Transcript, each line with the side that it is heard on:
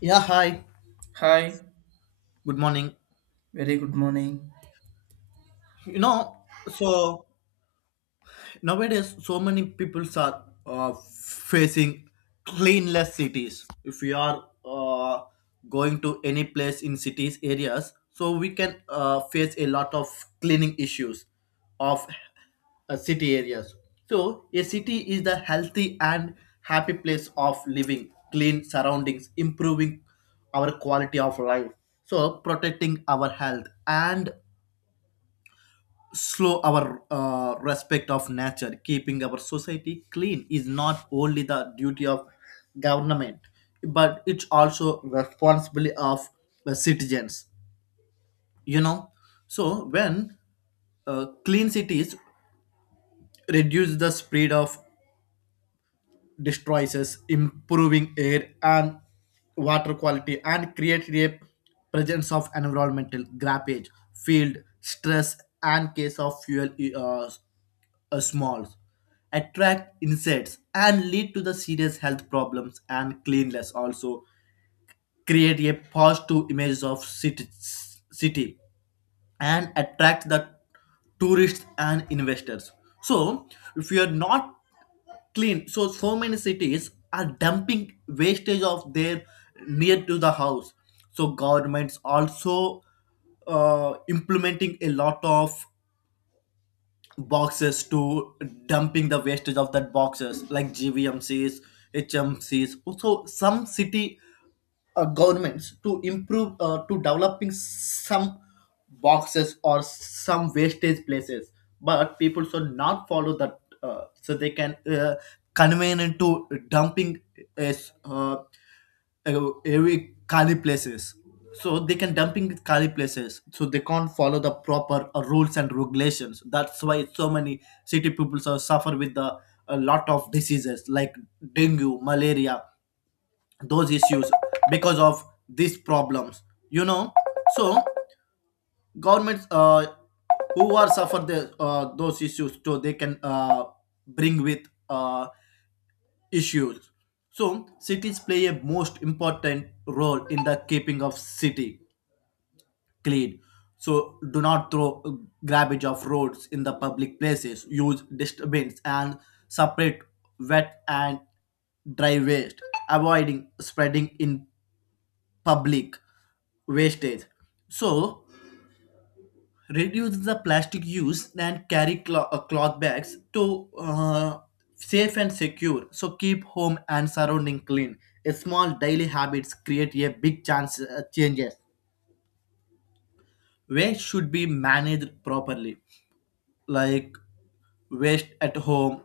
left: Yeah, hi.
right: Hi,
left: Good morning.
right: very good morning.
left: You know, so nowadays so many people are facing cleanless cities. If we are going to any place in cities areas, so we can face a lot of cleaning issues of city areas. So a city is the healthy and happy place of living, clean surroundings, improving our quality of life. So protecting our health and slow our respect of nature keeping our society clean is not only the duty of government but it's also responsibility of the citizens you know so when clean cities reduce the spread of destroys, improving air and water quality and create a presence of environmental grappage, field stress, and case of fuel uh, smalls attract insects and lead to the serious health problems and cleanliness also create a positive image of city and attract the tourists and investors. So if you are not clean, so so many cities are dumping wastage of their near to the house. So governments also implementing a lot of boxes to dumping the wastage of that boxes like GVMCs, HMCs. Also, some city governments to improve to developing some boxes or some wastage places, but people should not follow that so they can convene into dumping is every Kali places. So they can dumping with Kali places. So they can't follow the proper rules and regulations. That's why so many city people so suffer with the a lot of diseases like dengue, malaria, those issues because of these problems. You know, so governments who are suffer the those issues so they can bring with uh, issues. So cities play a most important role in the keeping of city clean. So do not throw garbage of roads in the public places. Use dustbins and separate wet and dry waste, avoiding spreading in public wastage. So reduce the plastic use and carry cloth bags to safe and secure so keep home and surrounding clean a small daily habits create a big chance changes waste should be managed properly like waste at home,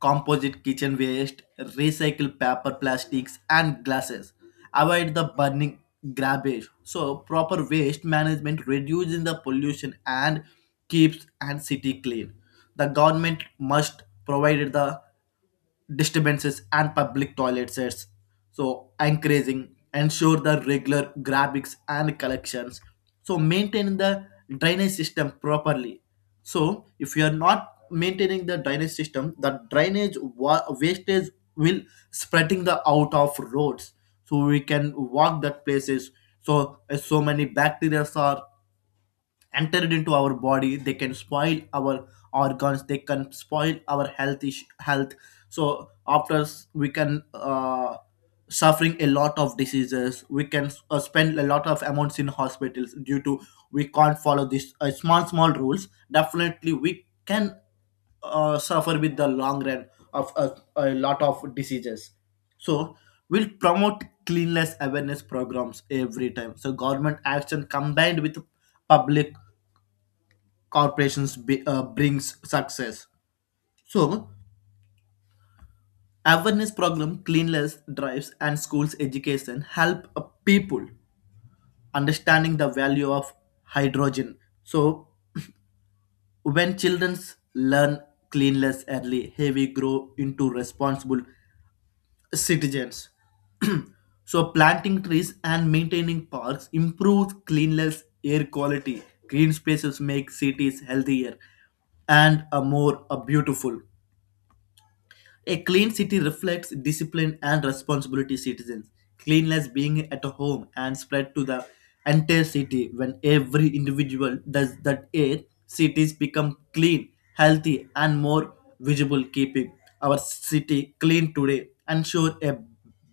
left: composite kitchen waste, recycle paper, plastics, and glasses. Avoid the burning garbage. So, proper waste management reduces the pollution and keeps and city clean. The government must provide the disturbances and public toilets, so encouraging ensure the regular grabbigs and collections. So maintaining the drainage system properly. So if you are not maintaining the drainage system, the drainage wastage will spreading the out of roads. So we can walk that places. So so many bacteria are entered into our body they can spoil our organs they can spoil our health so we can suffering a lot of diseases we can spend a lot of amounts in hospitals due to we can't follow these small small rules definitely we can suffer with the long run of a lot of diseases so we'll promote cleanliness awareness programs every time so government action combined with public corporations brings success. So awareness program, cleanliness drives, and schools education help people understanding the value of hydrogen. So when children learn cleanliness early, hey, we grow into responsible citizens. So planting trees and maintaining parks improves cleanliness, air quality. Green spaces make cities healthier and a more a beautiful. A clean city reflects discipline and responsibility citizens. Cleanliness being at home and spread to the entire city when every individual does that air, cities become clean, healthy, and more visible, keeping our city clean today and sure a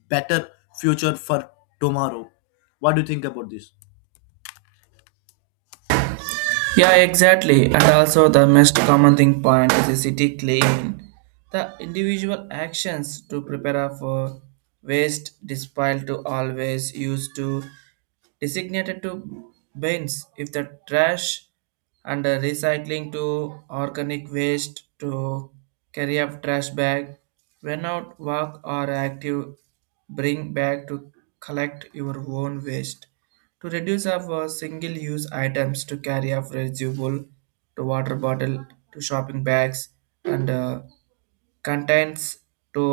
left: better future for tomorrow. What do you think about this?
right: Yeah, exactly. And also, the most common thing point is a city clean. The individual actions to prepare for waste despite to always used to designated to bins if the trash and recycling to organic waste to carry up trash bag when out walk or active bring bag to collect your own waste to reduce of single use items to carry of reusable to water bottle to shopping bags and contents to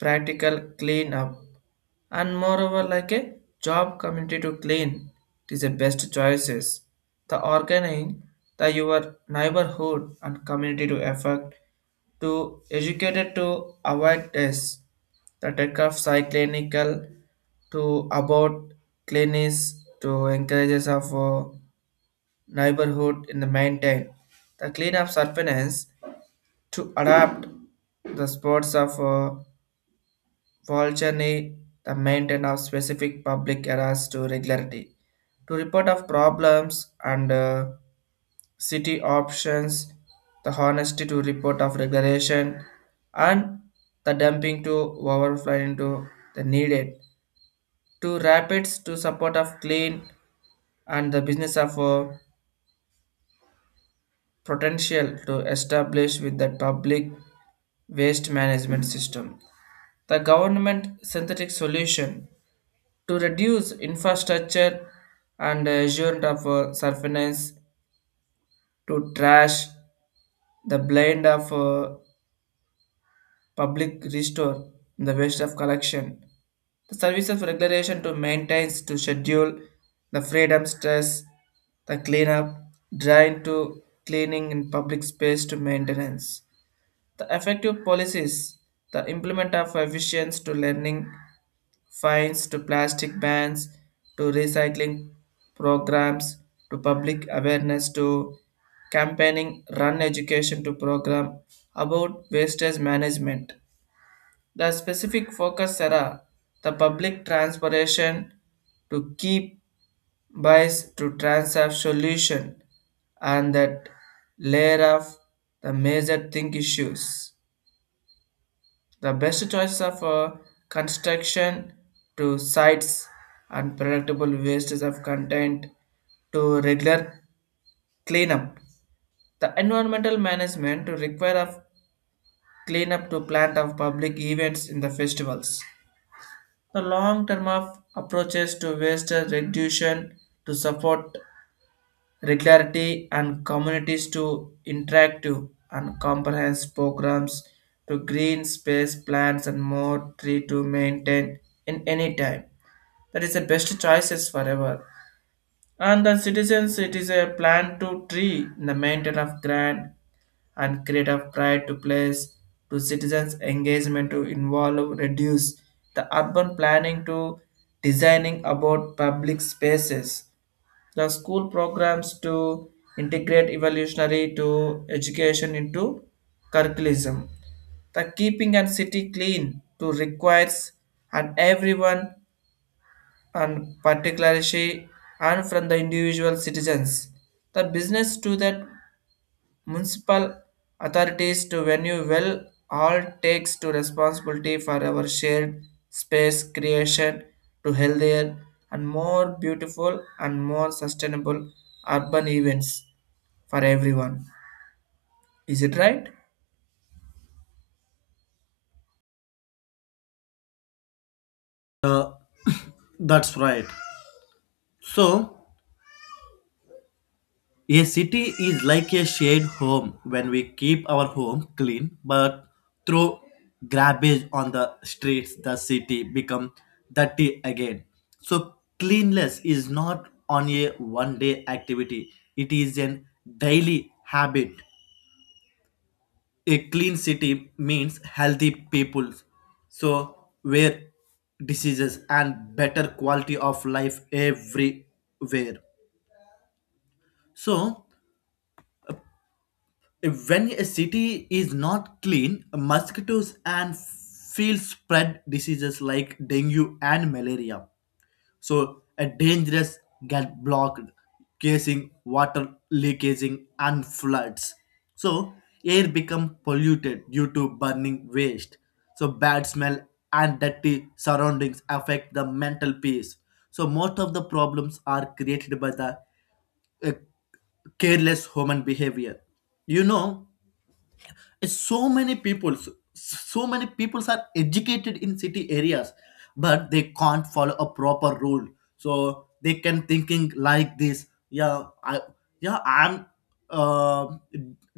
right: practical clean up, and moreover like a job community to clean it is the best choices the organizing the your neighborhood and community to effect to educated to avoid this the tech of cyclinical to about cleanliness to encourages of neighborhood in the maintain the clean up surveillance to adapt the sports of Volgene the maintenance of specific public areas to regularity. To report of problems and city options, the honesty to report of regulation and the dumping to overflow into the needed. To rapids to support of clean and the business of potential to establish with the public waste management system. The government synthetic solution to reduce infrastructure and assurance of surveillance to trash the blind of public restore the waste of collection. The service of regulation to maintain to schedule the freedom stress, the cleanup, drain to cleaning in public space to maintenance. The effective policies, the implement of efficiency to learning fines to plastic bans to recycling programs to public awareness to campaigning run education to program about wastage management the specific focus are the public transportation to keep buys to transact solution and that layer of the major think issues the best choice of construction to sites and predictable wastes of content to regular cleanup. The environmental management to require of cleanup to plant of public events in the festivals. The long term of approaches to waste reduction to support regularity and communities to interactive and comprehensive programs to green space plants and more tree to maintain in any time. That is the best choices forever. And the citizens, it is a plan to tree in the maintain of grant and create of pride to place to citizens engagement to involve reduce the urban planning to designing about public spaces the school programs to integrate evolutionary to education into curriculum. The keeping and city clean to requires and everyone and particularly and from the individual citizens. The business to that municipal authorities to venue well all takes to responsibility for our shared space creation to healthier and more beautiful and more sustainable urban events for everyone. Is it right?
left: Uh, that's right. So, a city is like a shared home when we keep our home clean, but throw garbage on the streets, the city become dirty again. So cleanliness is not on a one-day activity; it is an daily habit. A clean city means healthy people, so where diseases and better quality of life everywhere. So when a city is not clean, mosquitoes and field spread diseases like dengue and malaria. So, a dangerous get blocked, causing water leakaging and floods. So, air become polluted due to burning waste. So, bad smell and dirty surroundings affect the mental peace. So, most of the problems are created by the uh, careless human behavior. You know, so many people are educated in city areas but they can't follow a proper rule so they can thinking like this, yeah I'm uh,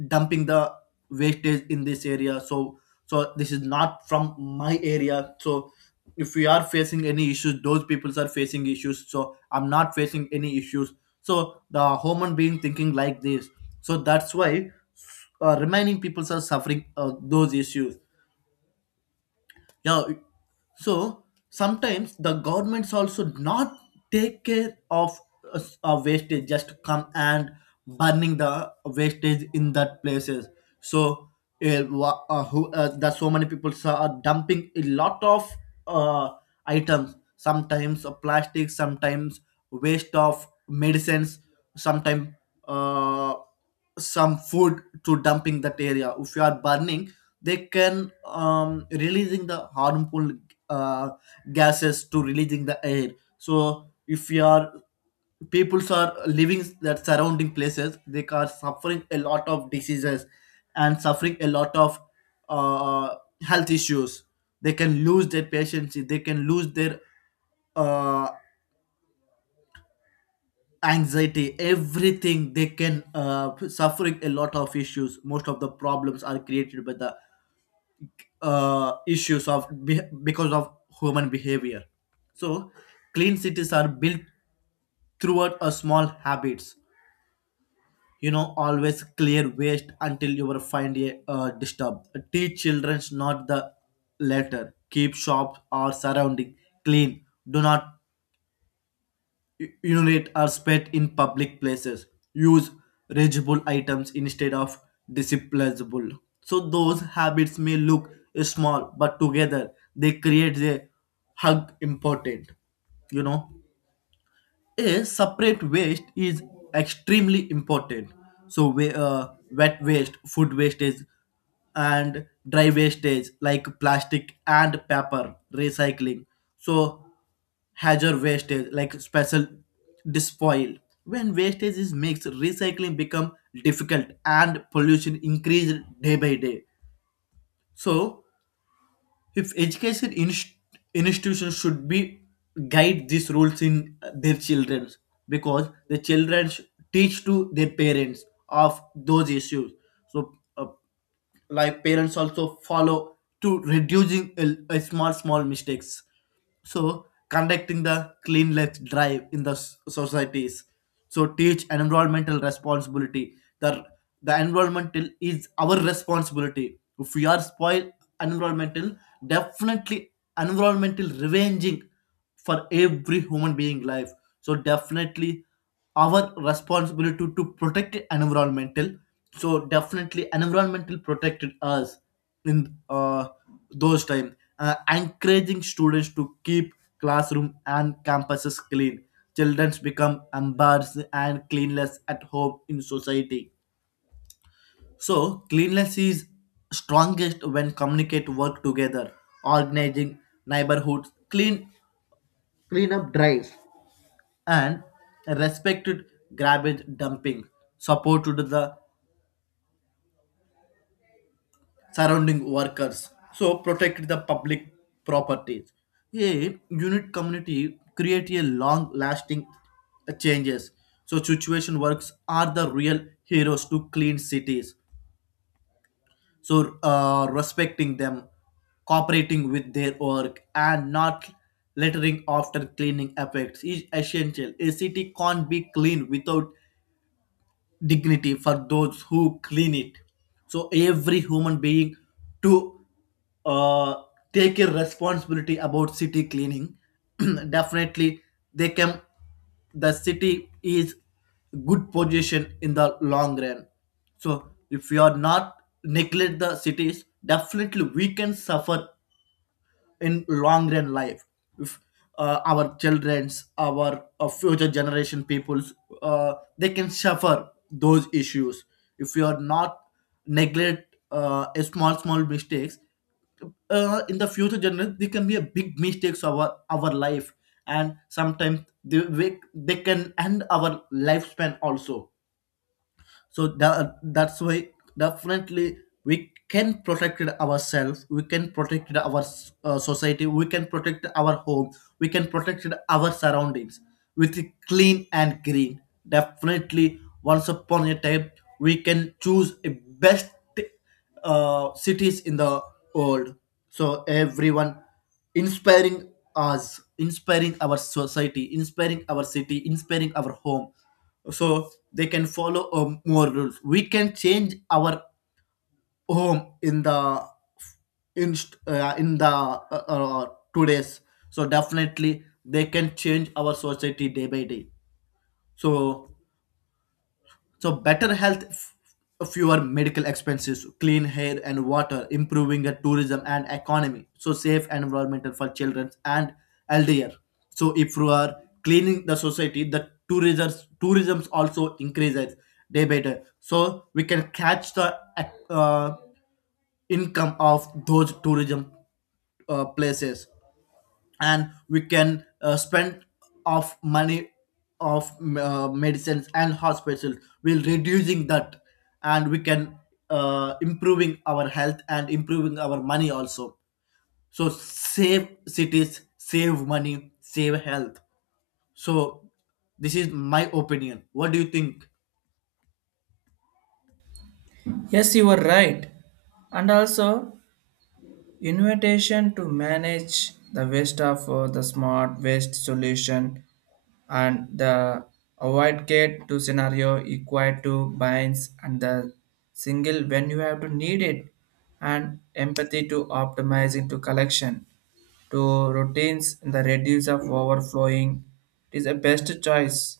left: dumping the wastage in this area so so this is not from my area so if we are facing any issues those people are facing issues so I'm not facing any issues so the human being thinking like this so that's why remaining peoples are suffering those issues, yeah. So sometimes the governments also not take care of wastage just come and burning the wastage in that places so wha- who that so many people are dumping a lot of uh, items sometimes plastic sometimes waste of medicines sometimes uh, some food to dumping that area if you are burning they can releasing the harmful uh, gases to releasing the air so if you are peoples are living that surrounding places they are suffering a lot of diseases and suffering a lot of uh, health issues they can lose their patience they can lose their uh, anxiety everything they can suffering a lot of issues most of the problems are created by the issues of because of human behavior. So, clean cities are built throughout a small habits. You know, always clear waste until you will find a disturb. Teach childrens not the latter. Keep shops or surrounding clean. Do not urinate or spat in public places. Use reusable items instead of disposable. So those habits may look small, but together they create a hug important. You know. A separate waste is extremely important. So, wet waste, food wastage, and dry wastage like plastic and paper recycling. So, hazard wastage like special disposal. When wastage is mixed, recycling become difficult and pollution increased day by day. So, if institutions should be guide these rules in their children because the teach to their parents of those issues so like parents also follow to reducing a small small mistakes so conducting the clean left drive in the societies so teach environmental responsibility the environmental is our responsibility if we are spoil environmental definitely environmental revenging for every human being life so definitely our responsibility to protect environmental so definitely environmental protected us in those time. Encouraging students to keep classroom and campuses clean children become embarrassed and cleanless at home in society so, cleanliness is strongest when communicate work together, organizing neighborhoods, cleanup drives, and respected garbage dumping, support to the surrounding workers. So, protect the public properties. A unit community create a long-lasting changes. So, situation works are the real heroes to clean cities. So respecting them cooperating with their work and not littering after cleaning effects is essential a city can't be clean without dignity for those who clean it. So every human being to uh, take a responsibility about city cleaning. Definitely, they can. The city is good position in the long run. So if we are not neglect the cities, definitely we can suffer in long run life if our children's our future generation peoples they can suffer those issues if you are not neglect a small small mistakes in the future generation they can be a big mistakes of our life and sometimes they can end our lifespan also so that's why definitely we can protect ourselves we can protect our society we can protect our home we can protect our surroundings with clean and green definitely once upon a time we can choose a best cities in the world. So everyone inspiring us, inspiring our society, inspiring our city, inspiring our home. So they can follow more rules. We can change our home in the in uh, in the uh, uh, today's. So definitely they can change our society day by day. So so better health, fewer medical expenses, clean air and water, improving the tourism and economy. So safe environmental for children and elderly. So if you are cleaning the society, the tourism also increases day by day. So we can catch the uh, income of those tourism places and we can spend of money of medicines and hospitals we'll reducing that and we can improving our health and improving our money also so save cities save money save health so this is my opinion what do you think
right: Yes, you are right. And also, invitation to manage the waste of the smart waste solution and the avoid gate to scenario equal to binds and the single when you have to need it and empathy to optimizing to collection to routines and the reduce of overflowing it is a best choice